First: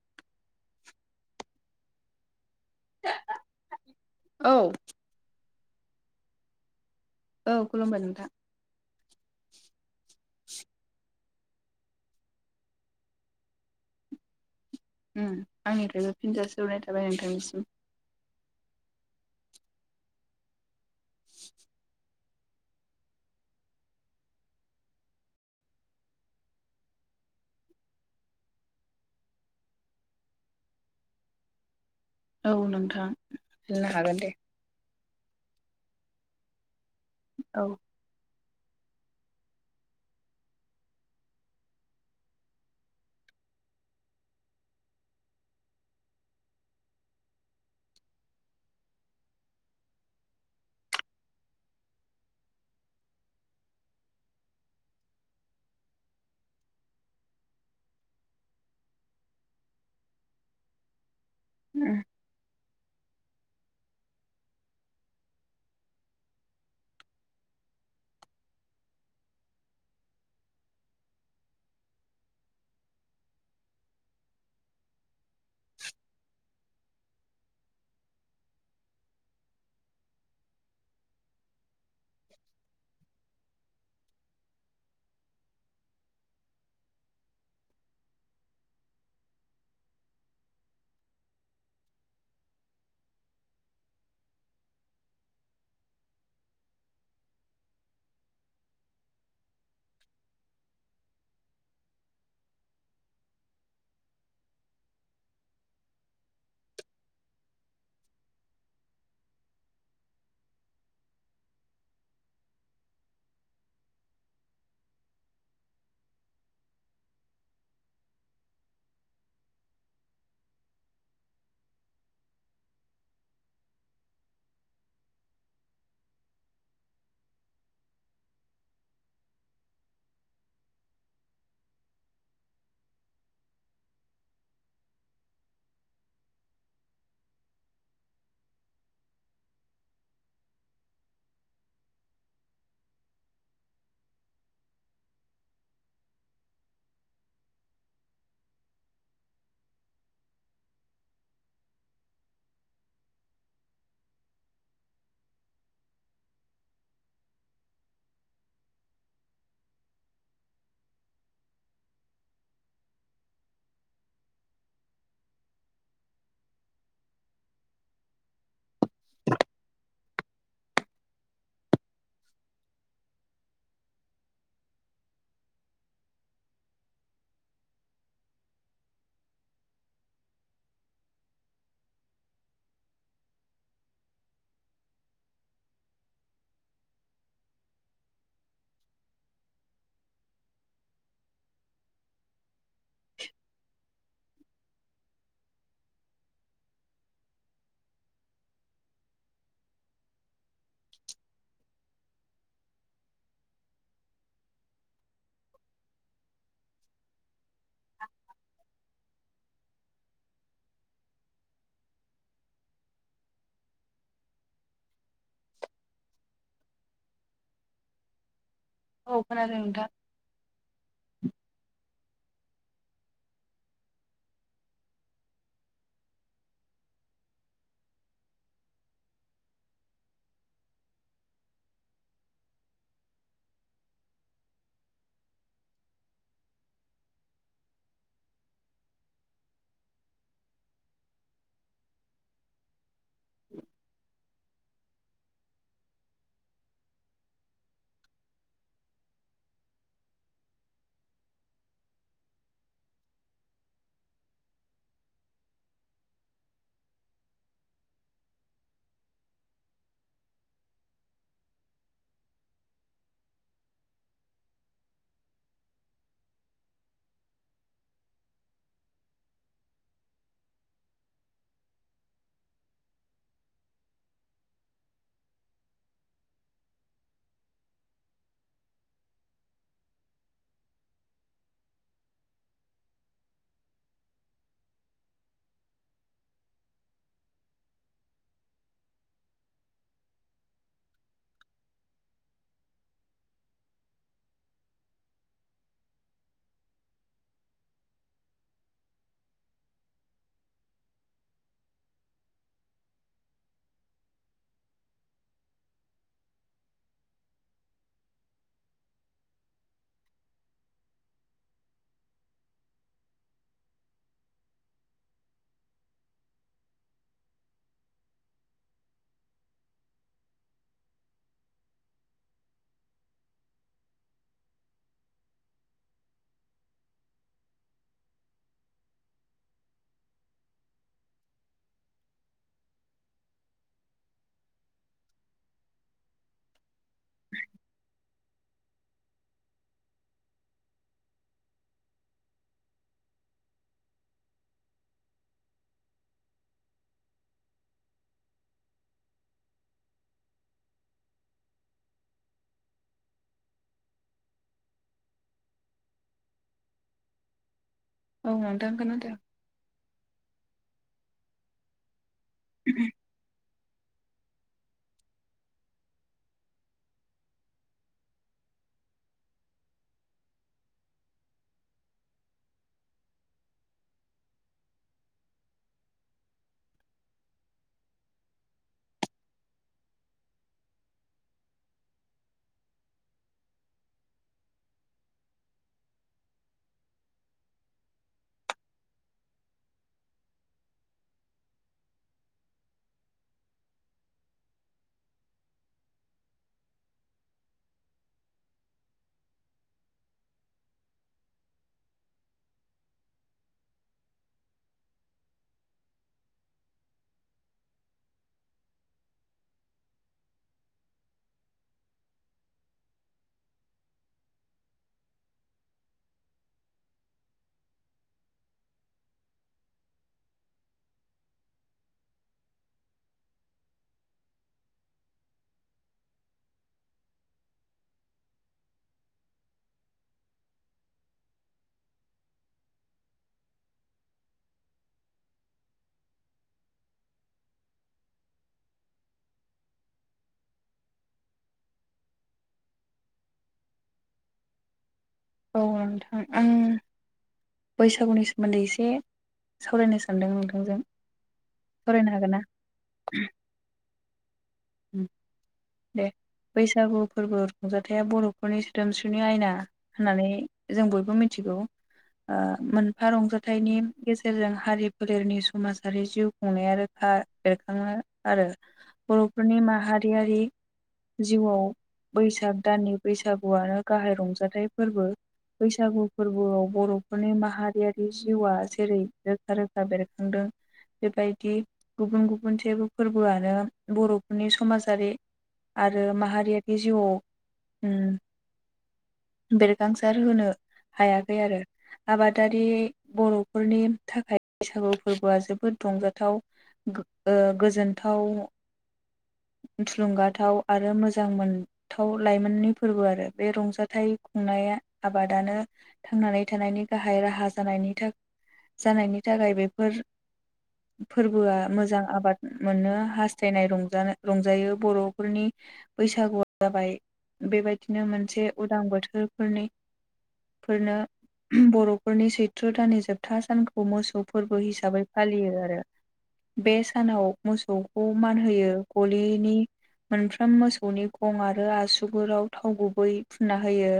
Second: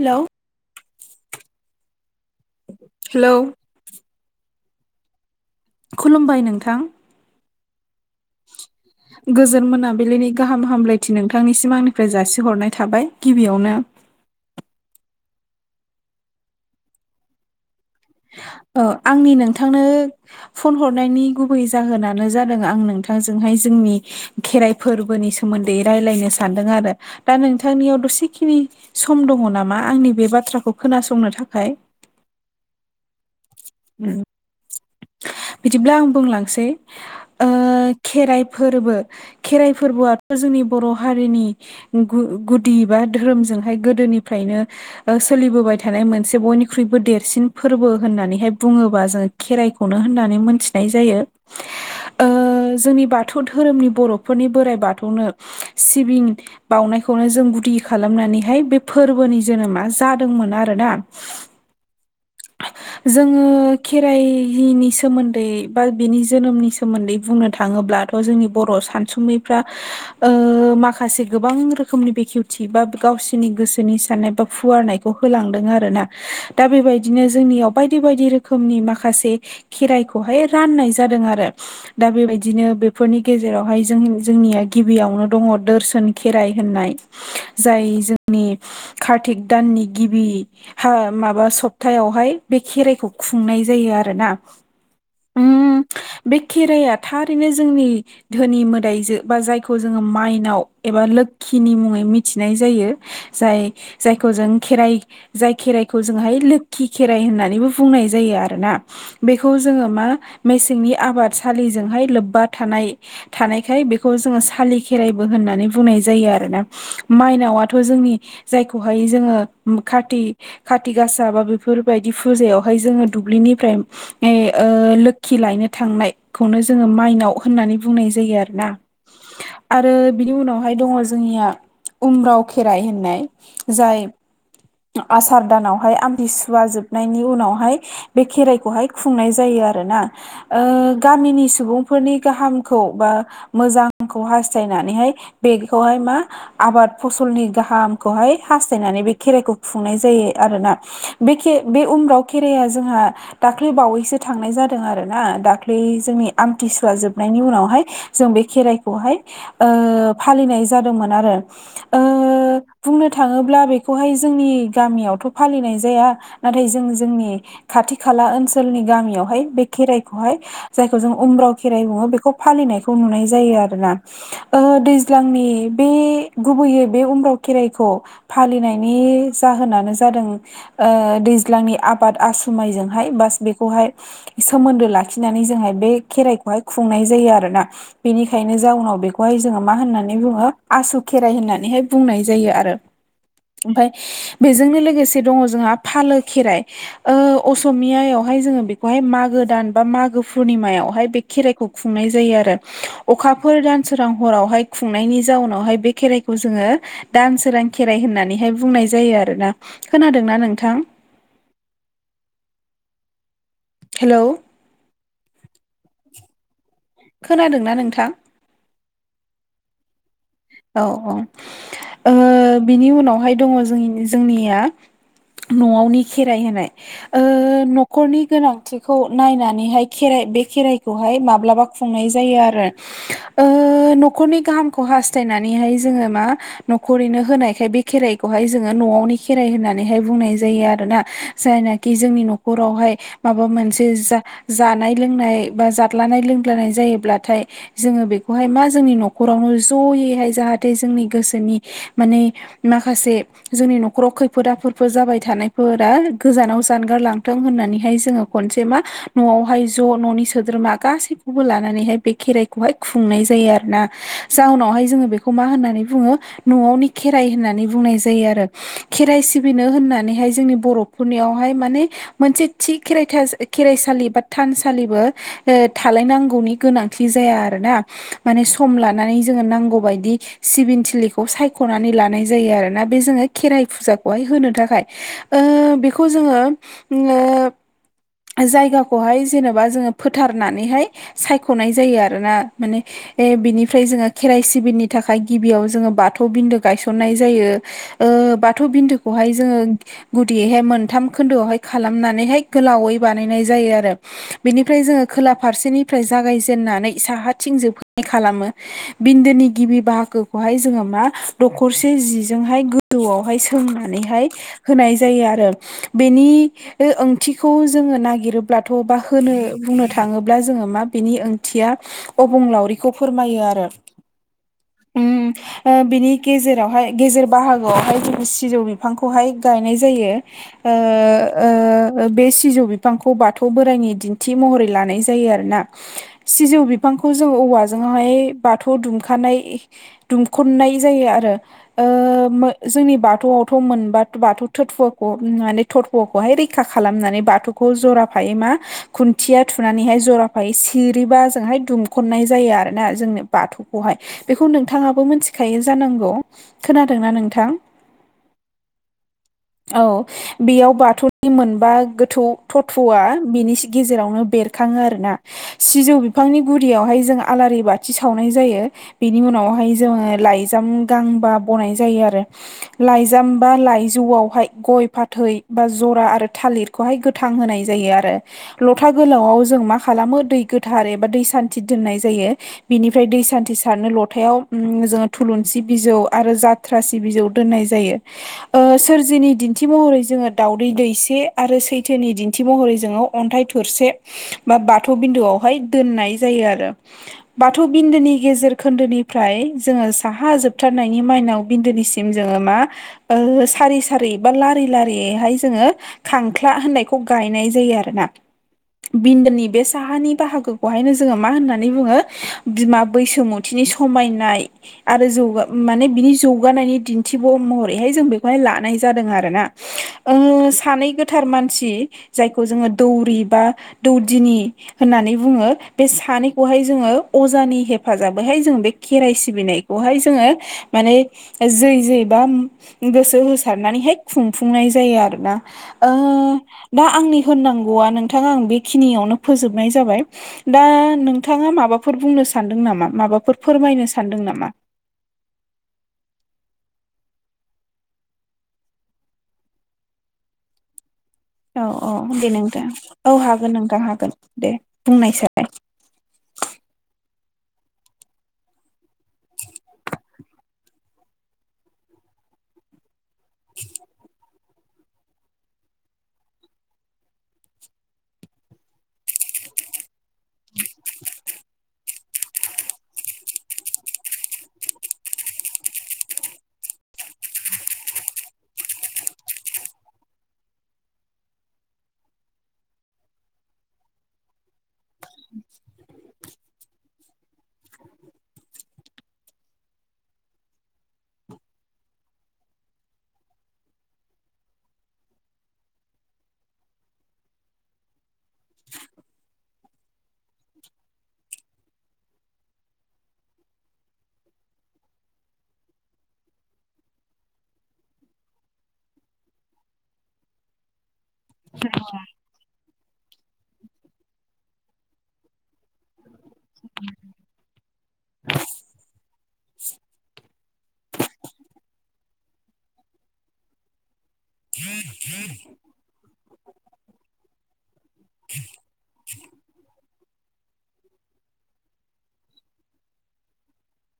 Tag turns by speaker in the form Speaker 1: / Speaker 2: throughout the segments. Speaker 1: Hello
Speaker 2: [inaudible]
Speaker 1: hello
Speaker 2: औ
Speaker 1: खुलुमबाय नोंथां
Speaker 2: औ खुलुमबाय नोंथां।
Speaker 1: [inaudible] गोजोन मोनाबिलिनि गाहाम हामलायथि नोंथांनिसिम आंनिफ्राय जासिहरनाय थाबाय गिबियावनो।
Speaker 2: उम आंनिफ्रायबो फिनजाास हराय थाबाय नोंथांनिसिम।
Speaker 1: औ आंनि नोंथांनो फन हरनायनि गुबै जाहोनानो जादों आं नोंथांजोंहाय जोंनि खेराइ फोरबोनि सोमोन्दै रायलायनो सानदों आरो दा नोंथांनियाव दसेखिनि सम दङ नामा आंनि बे बाथ्राखौ खोनासंनो थाखाय
Speaker 2: औ नोंथां बुंनो
Speaker 1: उम
Speaker 2: हागोन दे।
Speaker 1: बिदिब्ला आं बुंलांसै ओ
Speaker 2: औ
Speaker 1: खेराइ फोरबो खेराइ फोरबोआथ' जोंनि बर' हारिनि गु-गुदि बा धोरोमजोंहाय गोदोनिफ्रायनो ओ सोलिबोबाय थानाय मोनसे बयनिख्रुइबो देरसिन फोरबो होननानैहाय बुङोबा जोङो खेराइ खौनो होननानै मोनथिनाय जायो। ओ जोंनि बाथौ धोरोमनि बर'फोरनि बोराइ बाथौनो सिबिं बावउनायखौनो जों गुदि खालामनानैहाय बे फोरबोनि जोनोमा जादोंमोन आरोना
Speaker 2: उम
Speaker 1: जोङो खेराइनि सोमोन्दै बा बिनि जोनोमनि सोमोन्दै बुंनो थाङोब्ला थ' जोंनि बर' सानसुमैफ्रा ओ माखासे गोबां रोखोमनि बेखेवथि बा गावसोरनि गोसोनि साननाय बा फुवारनाय खौ होलांदों आरोना दा बेबायद बिदिनो जोंनियाव बायदि बायदि रोखोमनि माखासे खेराइखौहाय राननाय जादों आरो दा बेबायदिनो बेफोरनि गेजेरावहाय जों जोंनिया गिबियावनो दङ दोरसोन खेराइ होननाय जाय जोंनि खार्तिक दाननि गिबि हा माबा सप थायावहाय बे खेराइखौ खुंनाय जायो आरो ना उम बे खेराइया थारैनो जोंनि धोनि मोदायजो बा जायखौ जोङो माइनाव एबा लोखिनि मुङै मिथिनाय जायो। जाय जायखौ जों खेराइ जाय खेराइखौ जोंहाय खि खेराइ होननानैबो बुंनाय जायो आरोना बेखौ जोङो मा मेसेंनि आबादसालिजोंहाय लोब्बा थानाय थानायखाय बेखौ जोङो सालि खेराइबो होननानै बुंनाय जायो आरोना माइनावाथ' जोंनि जायखौहाय जोङो उम खाथि खाथि गासा बा बेफ फोरबायदि फुजायावहाय जोङो दुब्लिनिफ्राय नाय ओ लोखि लायनो थांनायखौनो जोङो माइनाव होननानै बुंनाय जायो आरो ना आरो बिनि उनावहाय दङ जोंनिया उमराव खेराइ होननाय जाय आ आसार दानावहाय आमथिस सुवा जोबनायनि उनावहाय बे खेराइखौहाय खुंनाय जायो आरो ना ओ गामिनि सुबुंफोरनि गाहामखौ बा मोजांखौ हास्थायनानैहाय बेगखौहाय मा आबाद फसलनि गाहामखौहाय हास्थायनानै बे खेराइखौ खुंनाय जायो आरोना। बे खे बे उम्राव खेराइआ जोंहा दाख्लै बावैसो थांनाय जादों आरो ना दाख्लै जोंनि आमथिसुवा जोबनायनि उनावहाय जों बे खेराइखौहाय ओ फालिनाय जादोंमोन आरो ओ बुंनो थाङोब्ला बेखौहाय जोंनि गामियावथ' फालिनाय जाया। नाथाय जों जोंनि खाथि खाला ओनसोलनि गामियावहाय बे खेराइखौहाय जायखौ जों उम्राव खेराइ बुङो बेखौ फालिनायखौ नुनाय जायो आरो ना ओ दैज्लांनि बे गुबैयै बे उमब्राव खेराइखौ फालिनायनि जाहोनानो जादों ओ दैज्लांनि आबाद आसुमायजोंहाय बास बेखौहाय सोमोन्दो लाखिनानै जोंहाय बे खेराइखौहाय खुंनाय जायो आरो ना बेनिखायनो जाउनाव बेखौहाय जोङो मा होननानै बुङो आसु खेराइ होननानैहाय बुंनाय जायो आरो
Speaker 2: [inaudible]
Speaker 1: ओमफाय बेजोंनो लोगोसे दङ जोंहा फालो खेराइ ओ असमीयायाव जों बेखौहाय मागो दान बा मागो पुर्निमायावहाय बे खेराइखौ खुंनाय जायो आरो अखाफोर दानसोरां हरावहाय खुंनायनि जाउनावहाय बे खेराइखौ जोङो दान सोरां खेराइ होननानैहाय बुंनाय जायो आरोना खोनादोंना नोंथां? हेलौ खोनादोंना नोंथां?
Speaker 2: औ खोनादों नोंथां।
Speaker 1: औ औ ओ बिनि उनावहाय दङ जोंनि जोंनिया न'आवनि खेराइ होनाय ओ न'खरनि गोनांथिखौ नायनानैहाय खेराइ बे खेराइखौहाय माब्लाबा खुंनाय जायो आरो ओ न'खरनि गाहामखौ हास्थायनानैहाय जोङो मा न'खरैनो होनायखाय बे खेराइखौहाय जोङो न'आवनि खेराइ होननानैहाय बुंनाय जायो आरोना जायनाखि जोंनि न'खरावहाय माबा मोनसे जा जानाय लोंनाय बा जादलानाय लोंग्लानाय जायोब्लाथाय जोङो बेखौहाय मा जोंनि न'खरावनो ज'यैहाय जाहाथे जोंनि गोसोनि माने माखासे जोंनि न'खराव खैफोद आफोदफोर जाबाय थानायफोरा गोजानाव जानगार लांथों होननानैहाय जोङो खनसे मा न'आवहाय ज' न'नि सोद्रोमा गासैखौबो लानानैहाय बे खेराइखौहाय खुंनाय जायो आरो ना जाउनावहाय जोङो बेखौ मा होननानै बुङो न'आवनि खेराइ होननानै बुंनाय जायो आरो खेराइ सिबिनो होननानैहाय जोंनि बर'फोरनियावहाय माने मोनसे थि खेराइथा जा खेराइसालि बा थानसालिबो ओ थालायनांगौनि गोनांथि जाया आरोना माने सम ला नानै जोङो नांगौबायदि सिबिन थिलिखौ सायख'नानै लानाय जायो आरोना बे जोङो खेराइ फुजाखौहाय होनो थाखाय। ओ बेखौ जोङो ओम ओ जायगाखौहाय जेनेबा जोङो फोथारनानैहाय सायख'नाय जायो आरो ना माने बे बिनिफ्राय जोङो खेराइ सिबिननि थाखाय गिबियाव जोङो बाथौ बिन्दो गायसननाय जायो। ओ बाथौ बिन्दोखौहाय जोङो गुदियैहाय मोनथाम खोन्दोआवहाय खालामनानैहाय गोलावै बानायनाय जायो आरो। बेनिफ्राय जोङो खोला फारसेनिफ्राय जागायजेननानै साहाथिं जोबहैनाय खालामो। बिन्दोनि गिबि बाहागोखौहाय जोङो मा दखरसे जिजोंहाय गो जौवावहाय सोंनानैहाय होनाय जायो आरो बेनि ओ ओंथिखौ जोङो नागिरोब्लाथ' बा होनो बुंनो थाङोब्ला जोङो मा बिनि ओंथिया अबंलावरिखौ फोरमायो आरो। ओम ओ बिनि गेजेरावहाय गेजेर बाहागोआवहाय जों सिजौ बिफांखौहाय गायनाय जायो। ओ-ओ बे सिजौ बिफांखौ बाथौ बोराइनि दिन्थि महरै लानाय जायो आरोना। सिजौ बिफांखौ जों औवाजोंहाय बाथौ दुमखानाय दुमख'नाय जायो आरो। ओ मो जोंनि बाथौवावथ' मोनबा बाथौ [unintelligible] नुनानै थरप'खौहाय रैखा खालामनानै बाथौखौ जराफायै मा खुन्थिया थुनानैहाय जराफायै सिरिबाजोंहाय दुमखननाय जायो आरोना जोंनि बाथौ खौहाय बेखौ नोंथां आबो मिथिखायो जानांगौ खोनादोंना नोंथां।
Speaker 2: औ नोंथां खोनादो।
Speaker 1: औ बेयाव बाथौनि मोनबा गोथौ थथ'आ बिनि सि गेजेरावनो बेरखाङो आरोना। सिजौ बिफांनि गुरियावहाय जों आलारि बाथि सावनाय जायो। बेनि उनावहाय जोङो लाइजाम गांबा बनाय जायो आरो। लाइजाम बा लाइजौवावहाय गय फाथै बा जरा आरो थालिरखौहाय गो थां होनाय जायो आरो। लथा गोलावआव जों मा खालामो दै गोथार एबा दै सान्थि दोननाय जायो। बिनिफ्राय दै सान्थि सारनो लथायाव ओम‌ जोङो थुलुंसि बिजौ आरो जाद थ्रासि बिजौ दोननाय जायो। ओ सोरजिनि दिन्थि महरै जोङो दावदै दैसे आरो सै थोनि दिन्थि महरै जोङो अन्थाइ थरसे बा बाथौ बिन्दुवावहाय दोननाय जायो आरो। बाथौ बिन्दोनि गेजेर खोन्दोनिफ्राय जोङो साहा जोबथारनायनि माइनाव बिन्दोनिसिम जोङो मा ओ सारि-सारि बा लारि लारियैहाय जोङो खां ख्ला होननायखौ गायनाय जायो आरो ना। बिन्दोनि बे साहानि बाहागोखौहायनो जोङो मा होननानै बुङो बिमा बैसोमु थि समायनाय आरो जौगा माने बिनि जौगानायनि दिन्थिब' महरैहाय जों बेखौहाय लानाय जादों आर ना। ओ सानै गोथार मानसि जायखौ जोङो दौरि बा दौदिनि होननानै बुङो बे सानैखौहाय जोङो अजानि हेफाजाबैहाय जोंङो बे खेराइ सिबिनाय बहाय जोङो माने जै जैबा गोसो होसारनानैहाय खुंफुंनाय जायो आरो ना ओ दा आंनि होननांगौआ नोंथाङा आं बेखिनियावनो फोजोबनाय जाबाय। दा नोंथाङा माबाफोर बुंनो सान्दों नामा माबाफोर फोरमायनो सानदों नामा।
Speaker 2: औ नोंथां आं बैसागुनि सोमोन्दै एसे सावरायनो सान्दों नोंथांजों।
Speaker 1: औ औ
Speaker 2: सावरायनो
Speaker 1: दे
Speaker 2: हागोन ना
Speaker 1: नोंथां औ हागोन नोंथां हागोन दे बुंनायसाय।
Speaker 2: दे बैसागु फोरबो रंजाथाइया बर'फोरनि सोदोमस्रिनि आयना होननानै जों बयबो मिथिगौ ओ मोनफा रंजाथाइनि गेजेर [unintelligible] जों हारि फोलेरनि समाजारि जिउ खुंनाया रोखा बेरखांङो आरो बर'फोरनि माहारियारि जिउआव बैसाग दाननि बैसागुआनो गाहाय रंजाथाइ फोरबो। बैसागु फोरबोआव बर'फोरनि माहारियारि जिउआ जेरै रोखा रोखा बेरखांदों बेबायदि गुबुन गुबुन जेबो फोरबोआनो बर' नि समाजारि आरो माहारियारि जिउआव ओम बेरखांसार होनो हायाखै आरो। आबादारि बर'फोरनि थाखाय बैसागु फोरबोआ जोबोद रंजाथाव ओ गोजोनथाव थुलुंगाथाव आरो मोजां मोन थाव लाइमोननि फोरबो आरो बे रंजाथाइ खुंनाय आबादानो थांनानै थानायनि गाहाय राहा जानायनि जानायनि थाखाय बेफोर फोरबोआ मोजां आबाद मोनो हास्थायनाय रंजानो रंजायो बर'फोरनि बैसागुआ जाबाय बेबायदिनो मोनसे उदां बोथोरफोरनि फोरनो बर'फोरनि सैथ्र' दाननि जोबथा सानखौ मोसौ फोरबो हिसाबै फालियो आरो बे सानाव मोसौखौ मान होयो गलिनि मोनफ्राम मोसौनि गं आरो आसुगुराव थाव गुबै फुनना होयो।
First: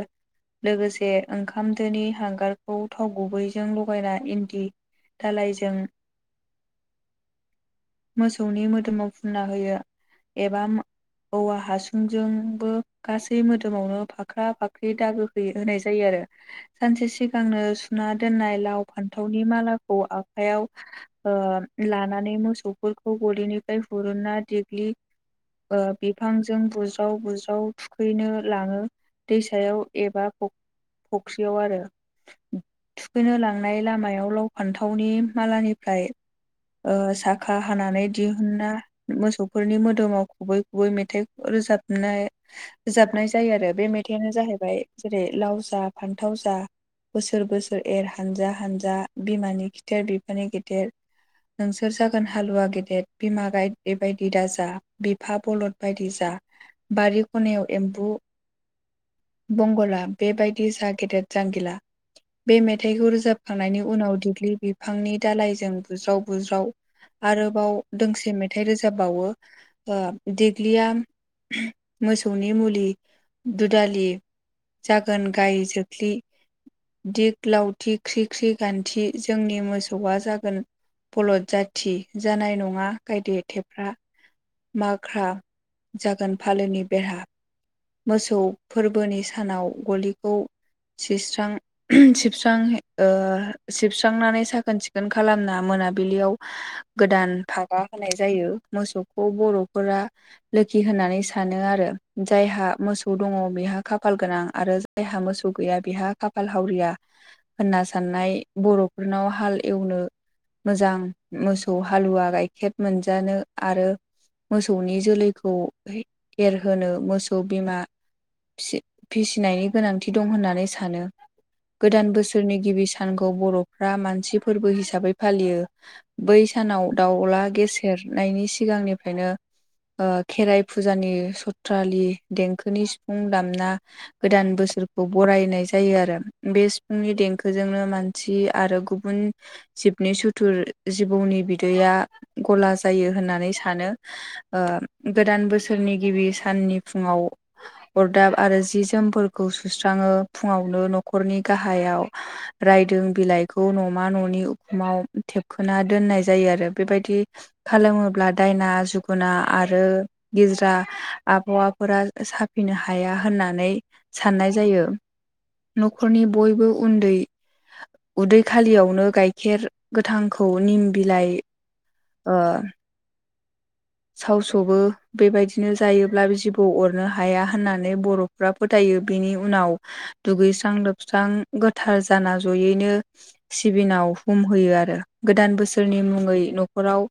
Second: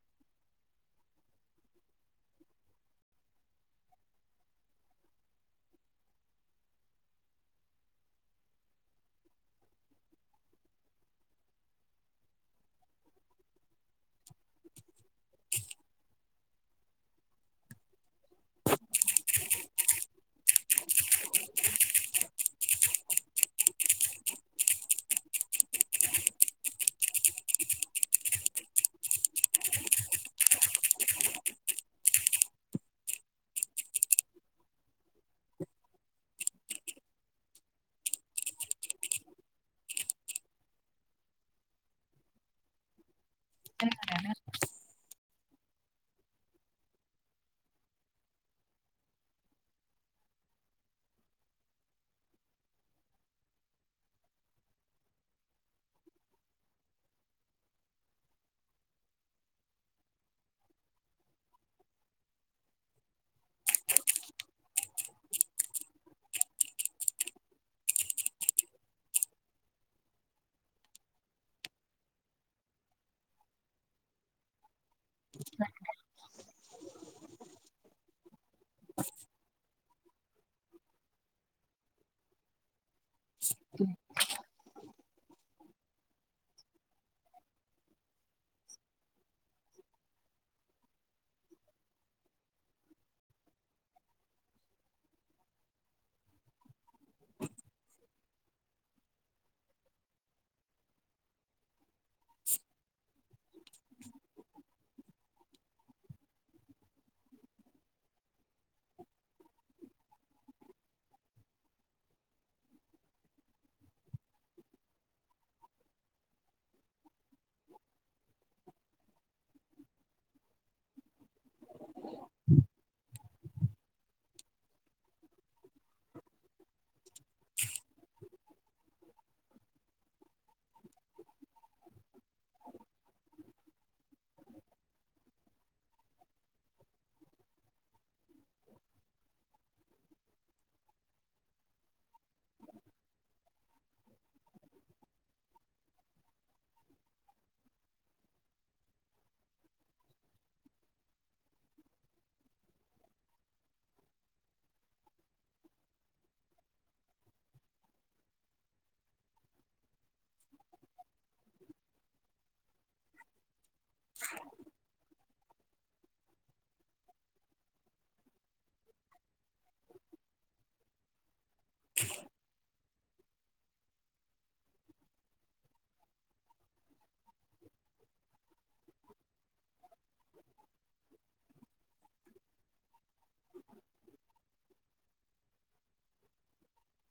Speaker 2: लोगोसे ओंखाम दोनि हांगारखौ थाव गुबैजों लगायना इन्दि दालायजों
Speaker 1: [unintelligible]
Speaker 2: मोसौनि मोदोमाव फुनना होयो। एबा औवा हासुंजोंबो गासै मोदोमावनो फाख्रा फाख्रि दागो हो होनाय जायो आरो। सानसे सिगांनो सुना दोननाय लाव फान्थावनि मालाखौ आखाइयाव ओ- लानानै मोसौफोरखौ गलिनिफ्राय हुरुना देग्लि ओ बिफांजों बुजाव बुजाव थुखैनो लाङो। दैसायाव एबा फख्रियाव आरो थुखैनो लांनाय लामायाव लाव फान्थावनि मालानिफ्राय ओ साखा हानानै दिहुना मोसौ फोरनि मोदोमाव खुबै खैबै मेथाइ रोजाबनाय रोजाबनाय जायो आरो बे मेथाइानो जाहैबाय जेरै लाव जा फान्थाव जा बोसोर बोसोर एर हानजा हानजा बिमानि खिथेर बिफानि गेदेर नोंसोर जागोन हालुवा गेदेद बिमा गाइदे बायदि दा जा बिफा बलद बायदि जा बारि खनायाव एम्बु बंगला बेबायदि जा गेदेर जांगिला बे मेथाइखौ रोजाबखांनायनि उनाव दिग्लि बिफांनि दालायजों बुज्राव बुज्राव आरोबाव दोंसे मेथाइ रोजाबबावो। ओ देग्लिया मोसौनि मुलि दुदालि जागोन गाय जोख्लि दिग लावथि ख्रि ख्रि गान्थि जोंनि मोसौ सौआ जागोन बलद जाथि जानाय नङा गायदे थेफ्रा माग्रा जागोन फालोनि बेरहा मोसौ फोरबोनि सानाव गलिखौ सीस्रां सिबस्रां ओ सिबस्रांनानै साखोन सिखोन खालामना मोनाबिलियाव गोदान भागा होनाय जायो। मोसौखौ बर'फोरा लोखि होननानै सानो आरो जायहा मोसौ दङ बेहा खाफाल गोनां आरो जायहा मोसौ गैया बेहा खाफाल हावरिया।। होनना साननाय बर'फोरनाव हाल एवनो मोजां मोसौ हालुवा गाइखेर मोनजानो आरो मोसौनि जोलैखौ एरहोनो मोसौ खौ बिमा फिसिनायनि गोनांथि दं होननानै सानो। गोदान बोसोरनि गिबि सानखौ बर'फ्रा मानसि फोरबो हिसाबै फालियो। बै सानाव दाउला गेसेेरनायनि सिगांनिफ्रायनो ओ खेराइ फुजानि सथ्रालि देंखोनि सिफुं दामना गोदान बोसोरखौ बरायनाय जायो आरो बे सिफुंनि देंखोजोंनो मानसि थि आरो गुबुन जिबनि सुथुर जिबौनि बिदैया गला जायो होननानै सानो ओ गोदान बोसोरनि गिबि साननि फुङाव अरदाब आरो जि जोमफोरखौ सुस्राङो फुङावनो न'खरनि गाहायाव रायदों बिलाइखौ न'मा न'नि उखुमाव थेबखोना दोननाय जायो आरो बेबायदि खालामोब्ला दायना जोगुना आरो गिज्रा आबहावाफोरा सा फैनो हाया होननानै साननाय जायो न'खरनि बयबो उन्दै उदै खालियावनो गाइखेर गोथांखौ निम बिलाइ ओ सावसोबो बेबायदिनो जायोब्ला जिबौ अरनो हाया होननानै बर' फ्रा फोथायो बिनि उनाव दुगैस्रां लोबस्रां गोथार जाना जयैनो सिबिनाव हुम होयो आरो गोदान बोसोरनि मुङै न'खराव